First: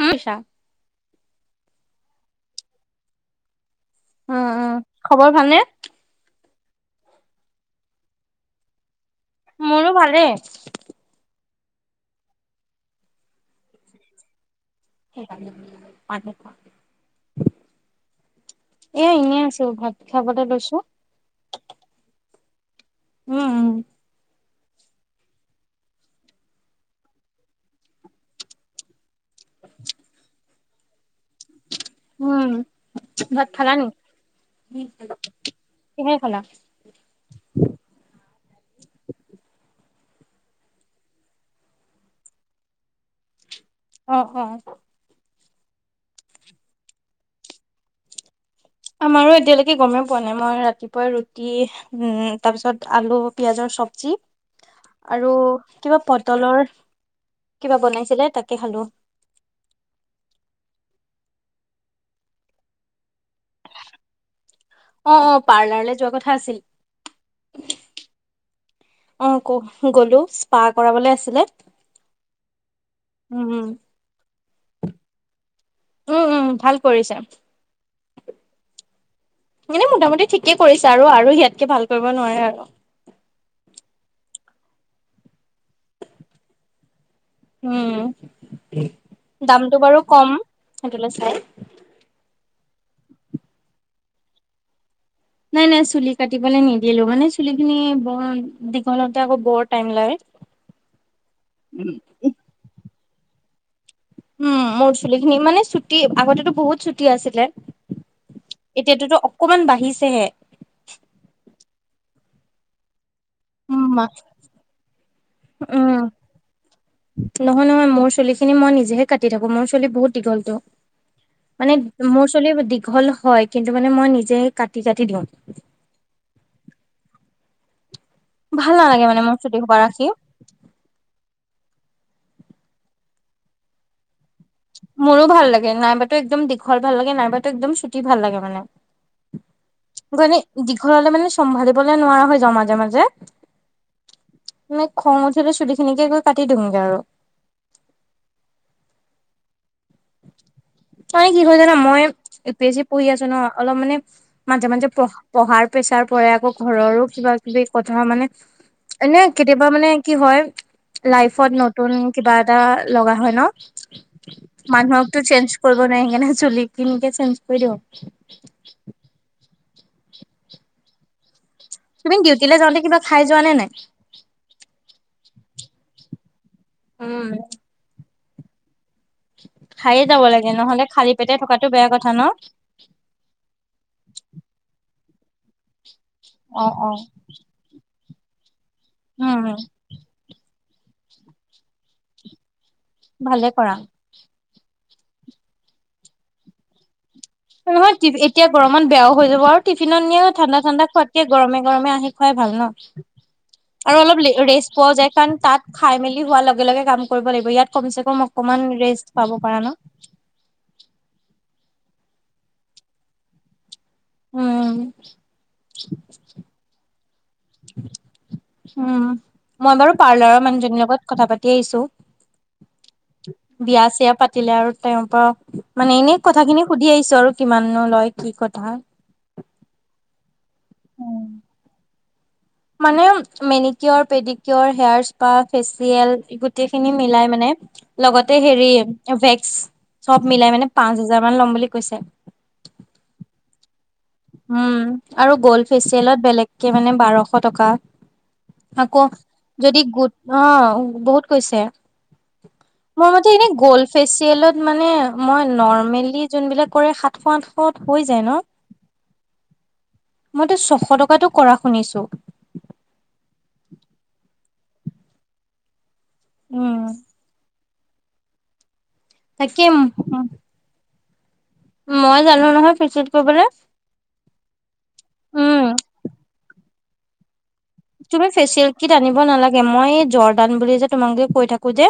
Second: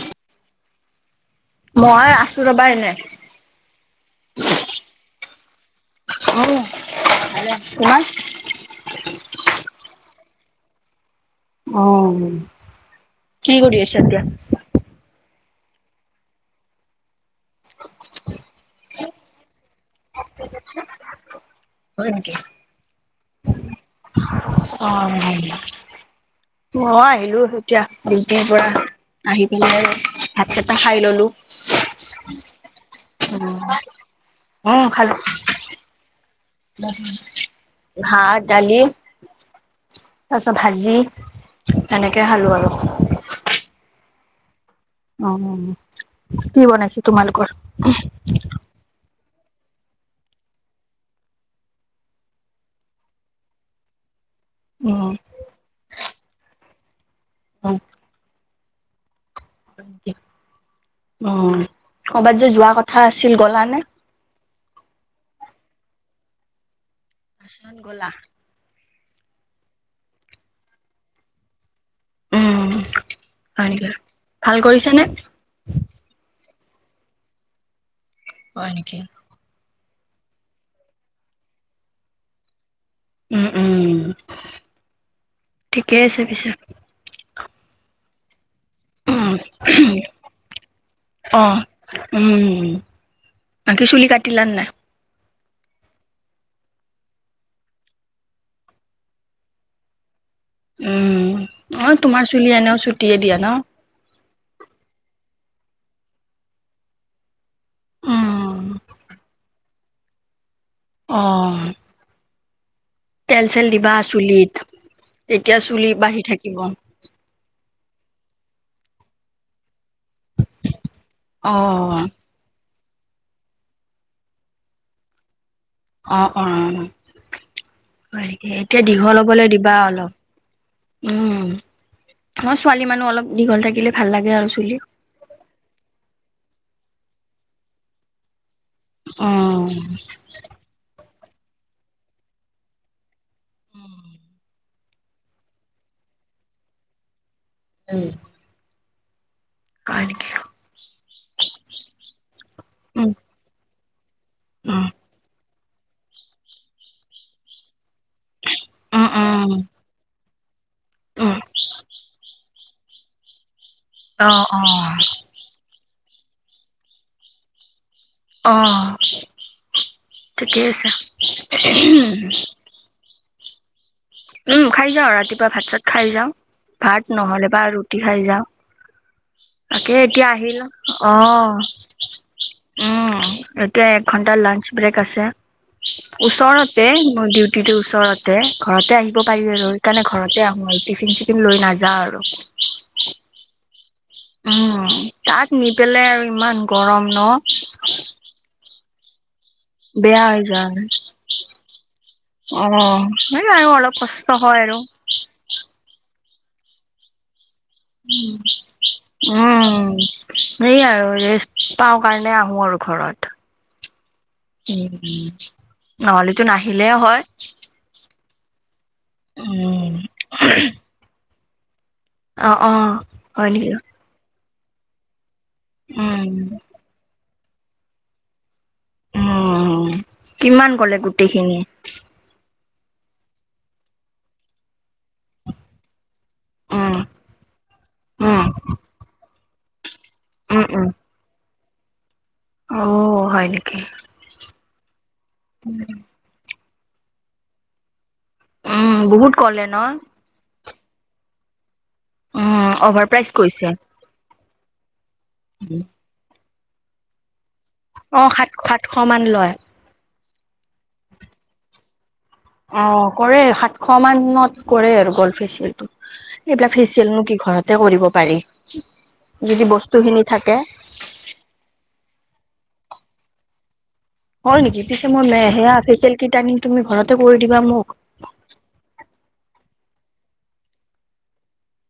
উ ছা মই আছো ৰবা এনে। উম উম খবৰ ভালনে? অ ভালে, তোমাৰ মোৰো ভালেই। অ কি কৰি আছে এতিয়া? [unintelligible] [unintelligible] এয়া এনেই আছো ভাত খাবলৈ লৈছো। হয় নেকি। উম উ অ মই আহিলো এতিয়া ডিউতিৰ পৰা আহি পেলাই ভাতকেইটা খাই ললো। উম ভাত খালা নি উম খালো কিহে খালা। ভাত ডালি তাৰপিছত ভাজি এনেকে খালোঁ আৰু অ অ কি বনাইছে তোমালোকৰ? আৰু এতিয়ালৈকে গমেই পোৱা নাই মই ৰাতিপুৱাই ৰুটি উ তাৰ পিছত আলু পিয়াজৰ চব্জি। উম আৰু কিবা পটলৰ কিবা বনাইছিলে তাকে খালোঁ উ কৰ'বাত যে যোৱা কথা আছিল গলা নে। অ অ পাৰ্লাৰলৈ যোৱা কথা আছিল। কিহত গলা। অ ক গলো্ ইছ পা কৰাবলে আছিলে। উম উম হয় উম নেকি ভাল কৰিছে নে? উম উম ভাল কৰিছা। হয় নেকি মানে মোটামুটি ঠিকে কৰিছে আৰু আৰু ইয়াতকে ভাল কৰিব নোৱাৰে আৰু। উম উম ঠিকেই আছে পিছে। উম উ দামটো বাৰু কম সেইটোলৈ চাই। অ উম। চুলি কাটিলা নাই। নাই নাই চুলি কাটিবলৈ নিদিলো, মানে চুলি খিনি বৰ দীঘলতে আকৌ বৰ টাইম লাগে উম অ তোমাৰ চুলি এনেও ছুটিয়ে দিয়া ন উম মোৰ চুলি খিনি মানে চুটি আগতেতো বহুত ছুটি আছিলে। উম, এতিয়াতো অকমান বাঢ়িছেহে। অ। তেল চেল দিবা উম, চুলিত। তেতিয়া চুলি উম বাঢ়ি থাকিব। নহয় নহয় মোৰ চুলি খিনি মই নিজেহে। কাটি থাকো মোৰ চুলি বহুত দীঘলটো মানে অ', মোৰ চুলি। দীঘল হয় কিন্তু মানে মই নিজে কাটি কাটি দিওঁ। অ অ। ভাল এতিয়া নালাগে দীঘল মানে মোৰ ল'বলৈ চুলি দিবা সোপা ৰাখি। অলপ উম। অও ছোৱালী মানুহ অলপ দীঘল থাকিলে ভাল লাগে আৰু। চুলি। মোৰো ভাল লাগে নাইবাতো একদম দীঘল ভাল লাগে নাইবাতো একদম চুটি ভাল লাগে মানে। অ। এনে দীঘলহলে মানে চম্ভালিবলে নোৱাৰা হৈ যাও মাজে মাজে। মানে খং উঠিলে চুলি খিনিকে গৈ কাটি দিমগে আৰু। উম। মে কি হয় জান মই ইউ পি এছ চি পঢ়ি উম, আছো ন অলপ মানে। মাজে উম, মাজে পঢ়া পঢ়াৰ প্ৰেছাৰ পৰাৰে আকৌ ঘৰৰো কিবা কিবি। কথা মানে উম, এনে উম, কেতিয়াবা মানে কি হয়। উম, লাইফত নতুন কিবা এটা লগা হয় ন। অ', মানুহকতো চেঞ্জ কৰিব নোৱাৰ সে চুলি কিনকে চেঞ্জ কৰি দিওঁ। অহ ঠিকেই আছে। তুমি ডিউটিলে যাওঁতে কিবা খাই যোৱা নে নাই। উম খাই যাওঁ ৰাতিপুৱা ভাত চাত খাই যাওঁ। ভাত উম নহ'লে বা ৰুটি খাই যাওঁ। তাকে খায়ে যাব এতিয়া লাগে আহিল নহ'লে খালী পেটে অহ। থকাটো বেয়া কথা ন উম এতিয়া এক ঘন্টা লাঞ্চ ব্ৰেক আছে। অ ওচৰতে অ মোৰ ডিউটিটোৰ ওচৰতে ঘৰতে আহিব উম পাৰি আৰু সেইকাৰণে ঘৰতে আহো। মই টিফিন চিফিন লৈ নাযাওঁ আৰু। ভালে কৰা উম তাত নি পেলাই আৰু ইমান গৰম। ন নহয় এতিয়া গৰমত বেয়াও হৈ যাব আৰু। টিফিনত নিয়ে বেয়া হৈ ঠাণ্ডা যায় ঠাণ্ডা খোৱাতে গৰমে গৰমে আহি খুৱাই ভাল ন অ' সেই আৰু অলপ কষ্ট হয় ৰেষ্ট। আৰু পোৱা যায় কাৰণ তাত খাই মেলি হোৱাৰ লগে লগে কাম কৰিব লাগিব ইয়াত। কমচে কম অকমান ৰেষ্ট পাব পাৰা ন উম সেই আৰু। পাওঁ কাৰণে আহোঁ আৰু ঘৰত। উম উ নহলেটো নাহিলে হয়। উ [unintelligible] উম মই উম বাৰু পাৰ্লাৰৰ মানুহজনীৰ লগত কথা পাতি আহিছো। অ অ হয় নেকি। দিলে আৰু তেওঁৰ পৰা মানে এনে উম কথাখিনি সুধি আহিছো আৰু কিমানো লয় কি কথা। উম কিমান কলে উম গোটেইখিনি। মানে মেনিকিৰ পেডিকৰ হেয়াৰছ বা ফেচিয়েল। গোটেই খিনি উম মিলাই মানে লগতে উম হেৰি ভে। চব মিলাই উম মানে উম পাঁচ হাজাৰ মান ল'ম বুলি কৈছে। অ হয় নেকি। উম আৰু গ'ল্ড ফেচিয়েলত বেলেগকে মানে বাৰশ টকা। উম আকৌ বহুত ক'লে ন যদি গোট অ বহুত কৈছে। উম অভাৰ মোৰ প্ৰাইজ মতে এনেই কৈছে গ'ল্ড ফেচিয়েলৰ। মানে মই নৰ্মেলি যোনবিলাক কৰে সাতশ আঠশ হৈ অ যায় ন। সাত সাতশ মান লয়। মইতো ছশ টকাতো কৰা শুনিছো। অ কৰে সাতশ মান। ত কৰে আৰু গ'ল ফেচিয়েল টো এইবিলাক উম, ফেচিয়েলনো কি ঘৰতে কৰিব পাৰি। তাকে যদি বস্তুখিনি থাকে। মই জানোঁ নহয় ফিচিয়েল কৰিবলে। হ'য় নেকি পিছে মই মে উম। সেইয়া ফেচিয়েলকিট আনিম তুমি ঘৰতে কৰি দিব। তুমি ফেচিয়েলকিট আনিব নালাগে মই জৰ্দান বুলি যে তোমাক কৈ থাকোঁ যে।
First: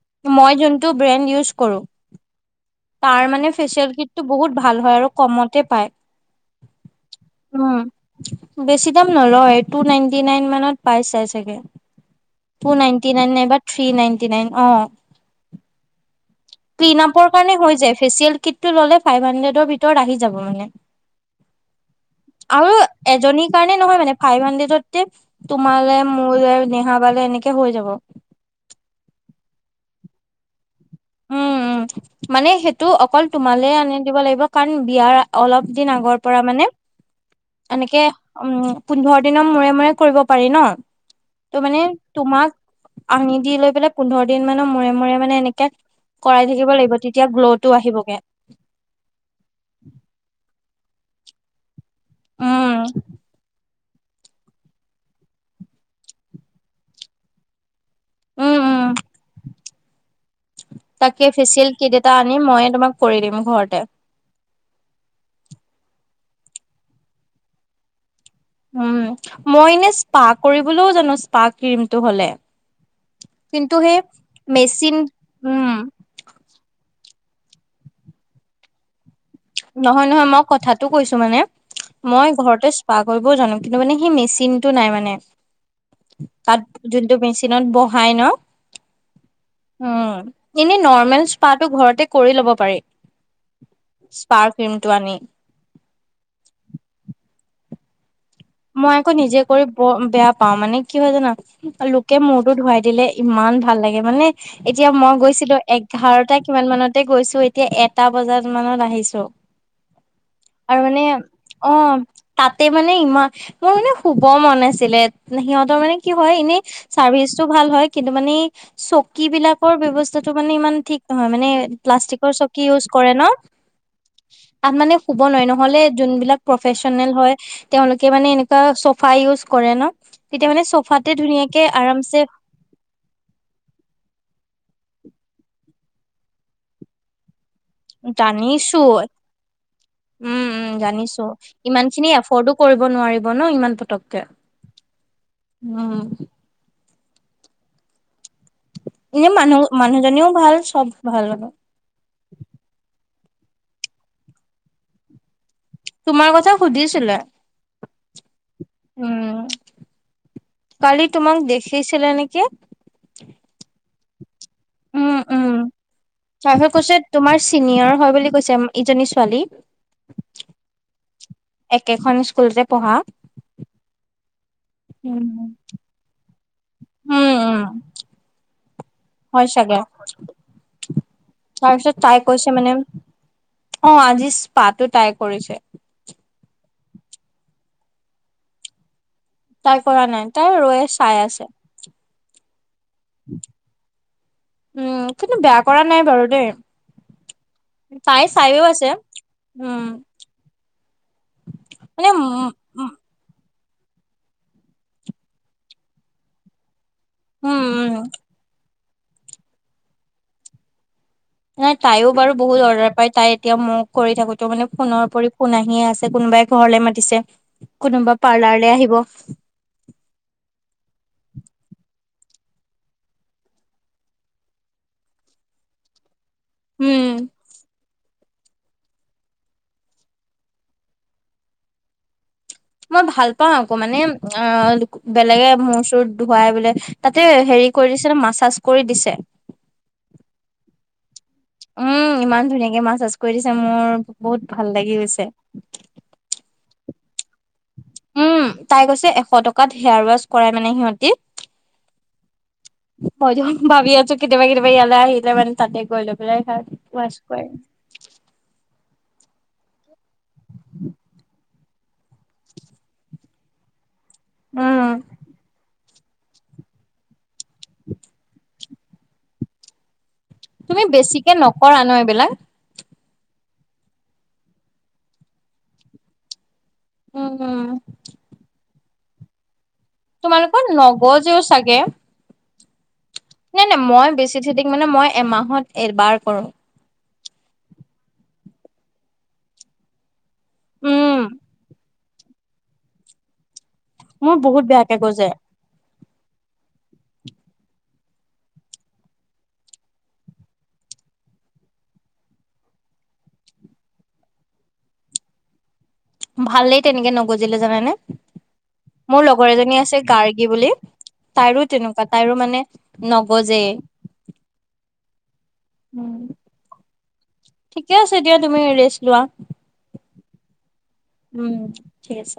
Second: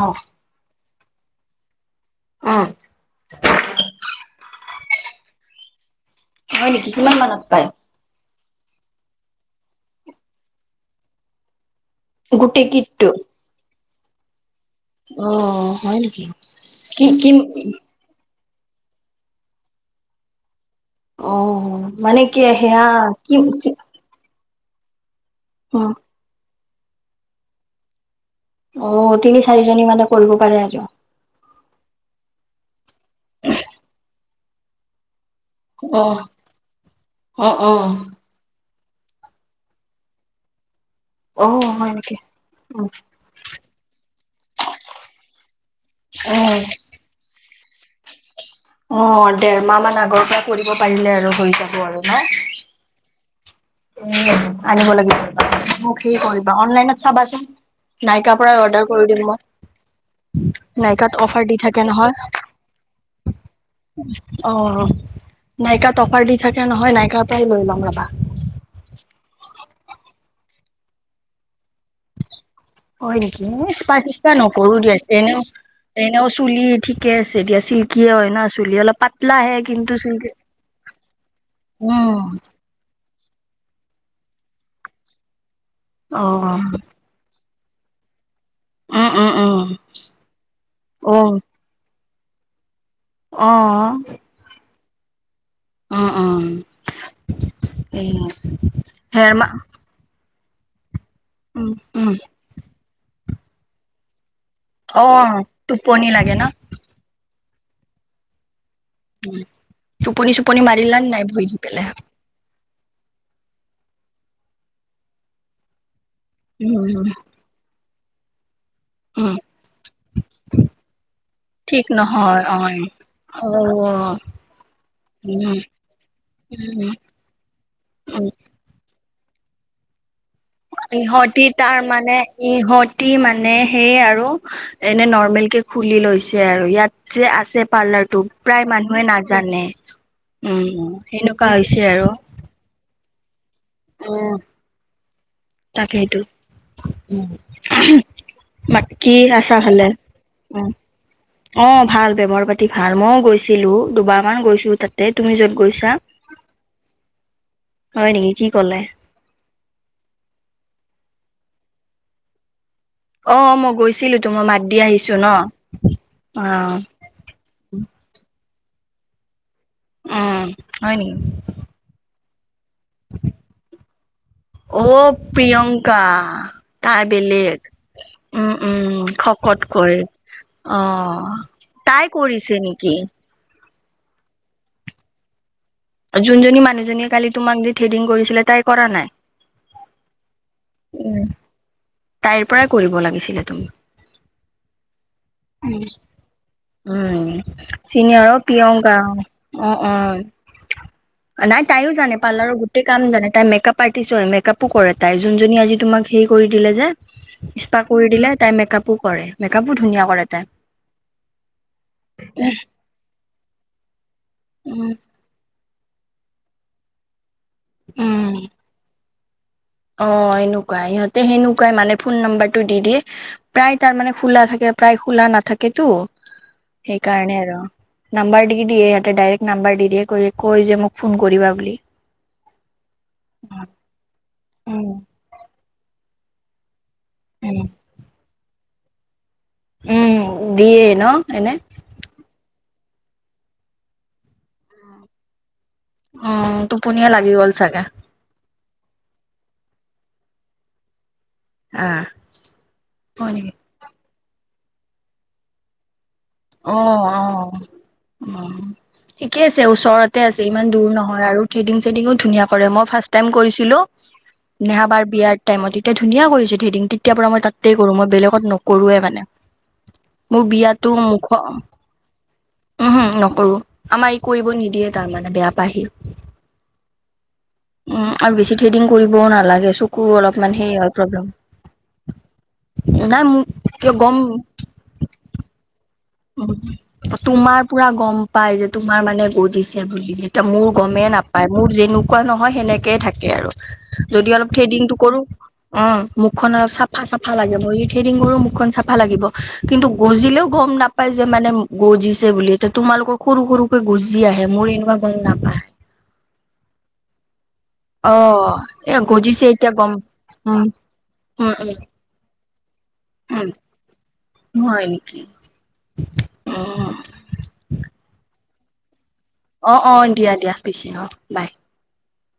অ মই যোনটো ব্ৰেণ্ড ইউজ কৰোঁ। অ তাৰ মানে ফেচিয়েলকিটটো বহুত ভাল হ'য় আৰু কমতে পায়। হয় নেকি কিমান মানত পাই। উম বেছি দাম নলয় টু নাইনটি নাইন মানত পাই চাই চাগে। গোটেই টু কিটটো নাইনটি নাইন নাই বা থ্ৰী নাইনটি নাইন। অ হয় নেকি। কি ক্লিনআপ কি কাৰনে হ'য় যাই। ফেচিয়েল কিটটো ল'লে ফাইভ হানড্ৰেড ভিতৰত আহি যাব মানে। অ' মানে কি আৰু সেয়া কি এজনীৰ কাৰণে নহয় মানে। ফাইভ হানড্ৰেড যে তোমলে, মোলে, নেহা বাইলে এনেকে হ'য় যাব। অ তিনি চাৰিজনী মানে কৰিব পাৰে আৰু। উম উম মানে সেইটো অকল তোমালে আনি দিব লাগিব কাৰণ বিয়াৰ। অলপ দিন আগৰ অ' পৰা মানে অ' অ'। এনেকে উম। পোন্ধৰ দিনৰ মূৰে মূৰে কৰিব পাৰি ন। ত অ' মানে হয় নেকি? তোমাক আনি দি লৈ পেলাই পোন্ধৰ। দু দিন মানৰ মূৰে মূৰে মানে এনেকে কৰাই অ'। থাকিব লাগিব তেতিয়া গ্লোৱ। অ দেৰ মাহ মান আগৰ পৰা কৰিব পাৰিলে আৰু হৈ যাব আৰু। ন। উম এ আনিব লাগিব মোক হেৰী কৰিবা অনলাইনত চাবাচোন। নাইকাৰ পৰা উম উম অৰ্ডাৰ কৰি দিম মই। নাইকাত তাকে অফাৰ দি ফেচিয়েল থাকে কিট এটা নহয়। আনি ময়ে তোমাক কৰি দিম ঘৰতে অ নাইকাত অফাৰ দি। থাকে নহয় নাইকাৰ পৰাই লৈ লম ৰবা। উম মই এনে স্পা কৰিবলৈও জানো স্পা ক্ৰীমটো হ'লে। হ'য় নেকি কিন্তু এস্পা সেই টেছপা নকৰোঁ দিয়া মেচিন এনেও উম এনেও চুলি ঠিক। ঠিকে আছে দিয়া এতিয়া চিল্কিয়ে হ'য় ন চুলি অলপ পাতল। নহয় নহয় মই কথাটো কৈছোঁ মানে, উম মই ঘৰতে এস্পা কৰিব জানোঁ। কিন্তু মানে মেচিন। মেচিন টো নাই মানে অ তাত যোনটো মেচিনত বহাই ন। উম এনে নৰ্মেল এস্পাটো ঘৰতে কৰি ল'ব পাৰি। অহ। তাৰ ক্ৰীমটো আনি। অ অ ওম। মই আকৌ নিজে কৰি বেয়া পাওঁ। মানে কি হ'য় জানা উম উম লোকে মূৰতো ধুৱাই। দিলে ইমান ভাল লাগে মানে এতিয়া অ মই গৈছিলোঁ টোপনি এঘাৰটা লাগে ন কিমান মানতে গৈছোঁ। এতিয়া এটা বজাত মানত। আহিছো টোপনি চোপনি আৰু মাৰিলা মানে নে নাই ভৰি দি অ পেলাই তাত। ত মানে ইমান মোৰ মানে শুব মন আছিলে সিহঁতৰ মানে। কি হয় এনেই উম চাৰ্ভিচটো ভাল হ'য় কিন্তু মানে। চকী উম বিলাকৰ ব্যৱস্থাটো মানে ইমান ঠিক নহয় মানে প্লাষ্টিকৰ চকী ইউজ কৰে ন। হয়। আ মানে শুব নোৱাৰি নহ'লে যোনবিলাক প্ৰফেচনেল হ'য় তেওঁলোকে। উম মানে এনেকুৱা চফা ইউজ কৰে ন। তেতিয়া মানে চফাতে ইহঁতি ধুনীয়াকে তাৰ মানে আৰামছে ইহঁতি মানে সেইয়া আৰু। এনে নৰ্মেল কে খুলি লৈছে আৰু ইয়াত যে আছে। পাৰ্লাৰটো প্ৰায় জানিছো মানুহে নাজানে। উম উম জানিছোঁ সেনেকুৱা হৈছে ইমান আৰু খিনি এফৰ্ডো কৰিব নোৱাৰিব। ন ইমান পটককে। তাকেই তো। ব কি এনে আছা মানুহ ভালে মানুহজনীও ভাল অ চব ভাল অ ভাল ব্যৱহাৰ পাতি ভাল মইও গৈছো। ছিলো দুবাৰ মান গৈছো তা তুমি য'ত গৈছ? তোমাৰ কথা সুধিছিলে হয় নেকি কি ক'লে উম। কালি তোমাক দেখিছিলে নেকি? অ মই গৈছিলো। তো মই মাত দি উম আহিছো ন উম অ তাৰপিছত কৈছ তোমাৰ চিনিয়ৰ হয় বুলি কৈছে। ইজনী ছোৱালী। উম হয় নেকি? স্কুল যে পঢ়া। অ উম প্ৰিয়ংকা তাই বেলেগ উম উম উম হয় খক চাগে কৰে অ তাৰপিছত তাই কৈছে কৰিছে মানে নেকি? অ আজি পাতটো টাই কৰিছে? যোনজনী মানুহজনীয়ে কালি তোমাক দি থ্ৰেডিং কৰিছিলে তাই কৰা নাই। তাই কৰা নাই তাই ৰৈ চাই উম। আছে। তাইৰ পৰাই কৰিব লাগিছিলে তুমি? উম কিন্তু বেয়া উম। কৰা নাই বাৰু দেই। উম তাই চিনিয়ৰ অ চাইও আছে প্ৰিয়ংকা অ উম উ নাই তাই মানে জানে, উম পালাৰৰ গোটেই উম কাম জানে তাই মেকআপ। পাতিছো হয় মেকআপো কৰে তাই যোনজনী আজি তোমাক হেই কৰি দিলে যে উম সপা উম কৰি দিলে তাই মেকপো কৰে মেকাপো ধুনীয়া কৰে তাই [unintelligible] ন তাইও বাৰু বহুত অৰ্ডাৰ পাই তাই এতিয়া মই কৰি থাকোতে মানে উম। ফোনৰ উপৰি ফোন আহি, [unintelligible] ধিয়ে আছে কোনোবাই ঘৰলে মাতিছে কোনোবা উম, পাৰ্লাৰলে আহিব [unintelligible] অ এনেকুৱাই ইহঁতে সেনেকুৱাই মানে ফোন নম্বাৰটো দি দিয়ে প্ৰায় তাৰ মানে খোলা থাকে। [unintelligible] প্ৰায় খোলা নাথাকেতো উম সেইকাৰণে আৰু নাম্বাৰ দি দিয়ে সিহঁতে ডাইৰেক্ট নাম্বাৰ দি দিয়ে কয় যে মোক ফোন কৰিবা বুলি। [unintelligible] মই ভাল পাও আকৌ মানে অ উম বেলেগে মোৰ চৰত ধোৱাই বোলে। [unintelligible] তাতে উম। হেৰি কৰি দিছে ন মাছাজ কৰি দিছে। উম দিয়ে ন এনে এনেকে মাছ চাছ কৰি দিছে মোৰ বহুত ভাল লাগি গৈছে। উম টোপনীয়ে লাগি গ'ল চাগে। উম তাই কৈছে এশ টকাত হেয়াৰ ৱাছ কৰাই মানে সিহঁতি আহ। হয় মইতো নেকি ভাবি আছো কেতিয়াবা কেতিয়াবা ইয়ালৈ আহিলে মানে তাতে গৈ লৈ। [unintelligible] আহ ৱাছ আহ কৰে উ। ঠিকে আছে ওচৰতে আছে ইমান দূৰ নহয় আৰু থ্ৰেডিং চেডিংটো ধুনীয়া কৰে মই ফাৰ্ষ্ট টাইম কৰিছিলো। উম নহাবাৰ বিয়াৰ টাইমত এতিয়া ধুনীয়া কৰিছে ধেৰিং তেতিয়াৰ পৰা মই তাতেই কৰো মই বেলেগত নো [unintelligible] কৰোৱে মানে মোৰ বিয়াতটো [unintelligible] তে নকৰা ন এইবিলাক [unintelligible] উম হম নকৰো আমাৰ ই কৰিব নিদিয়ে তাৰমানে বেয়া পায়। উম আৰু বেছি থ্ৰেডিং কৰিবও নালাগে চ কো অলপমান তোমালোকৰ হেই হয় প্ৰব্লেম নগজেও চাগে মোক নাই নাই কিয় মই গম বেছি থেডিং মানে মই এমাহত এবাৰ কৰো উ তোমাৰ পুৰা গম পাই যে তোমাৰ মানে গজিছে বুলি, মোৰ গমেই উম নাপায় মোৰ যেনেকুৱা নহয় সেনেকে থাকে আৰু [unintelligible] যদি মোৰ অলপ বহুত থ্ৰেডিংটো বেয়াকে কৰো গজে উ মুখখন অলপ চাফা চাফা লাগে মই ই থ্ৰেডিং কৰো মুখখন চাফা লাগিব কিন্তু গজিলেও গম নাপ [unintelligible] পাই যে মানে গজিছে বুলি এতিয়া তোমালোকৰ সৰু সৰুকে গজি আহে মোৰ এনেকুৱা গম নাপায় ভালেই তেনেকে নগজ [unintelligible] জানাই নে অ', এ মোৰ গজিছে লগৰ এতিয়া এজনী গম আছে গাৰ্গী উম, বুলি। উম, তাইৰো তেনেকুৱা তাইৰো মানে উম, নগজেই হয় নেকি? উম ঠিকে আছে দিয়া তুমি ৰেষ্ট লোৱা অ অ দিয়া দিয়া পিছে অ বাই উম ঠিক আছে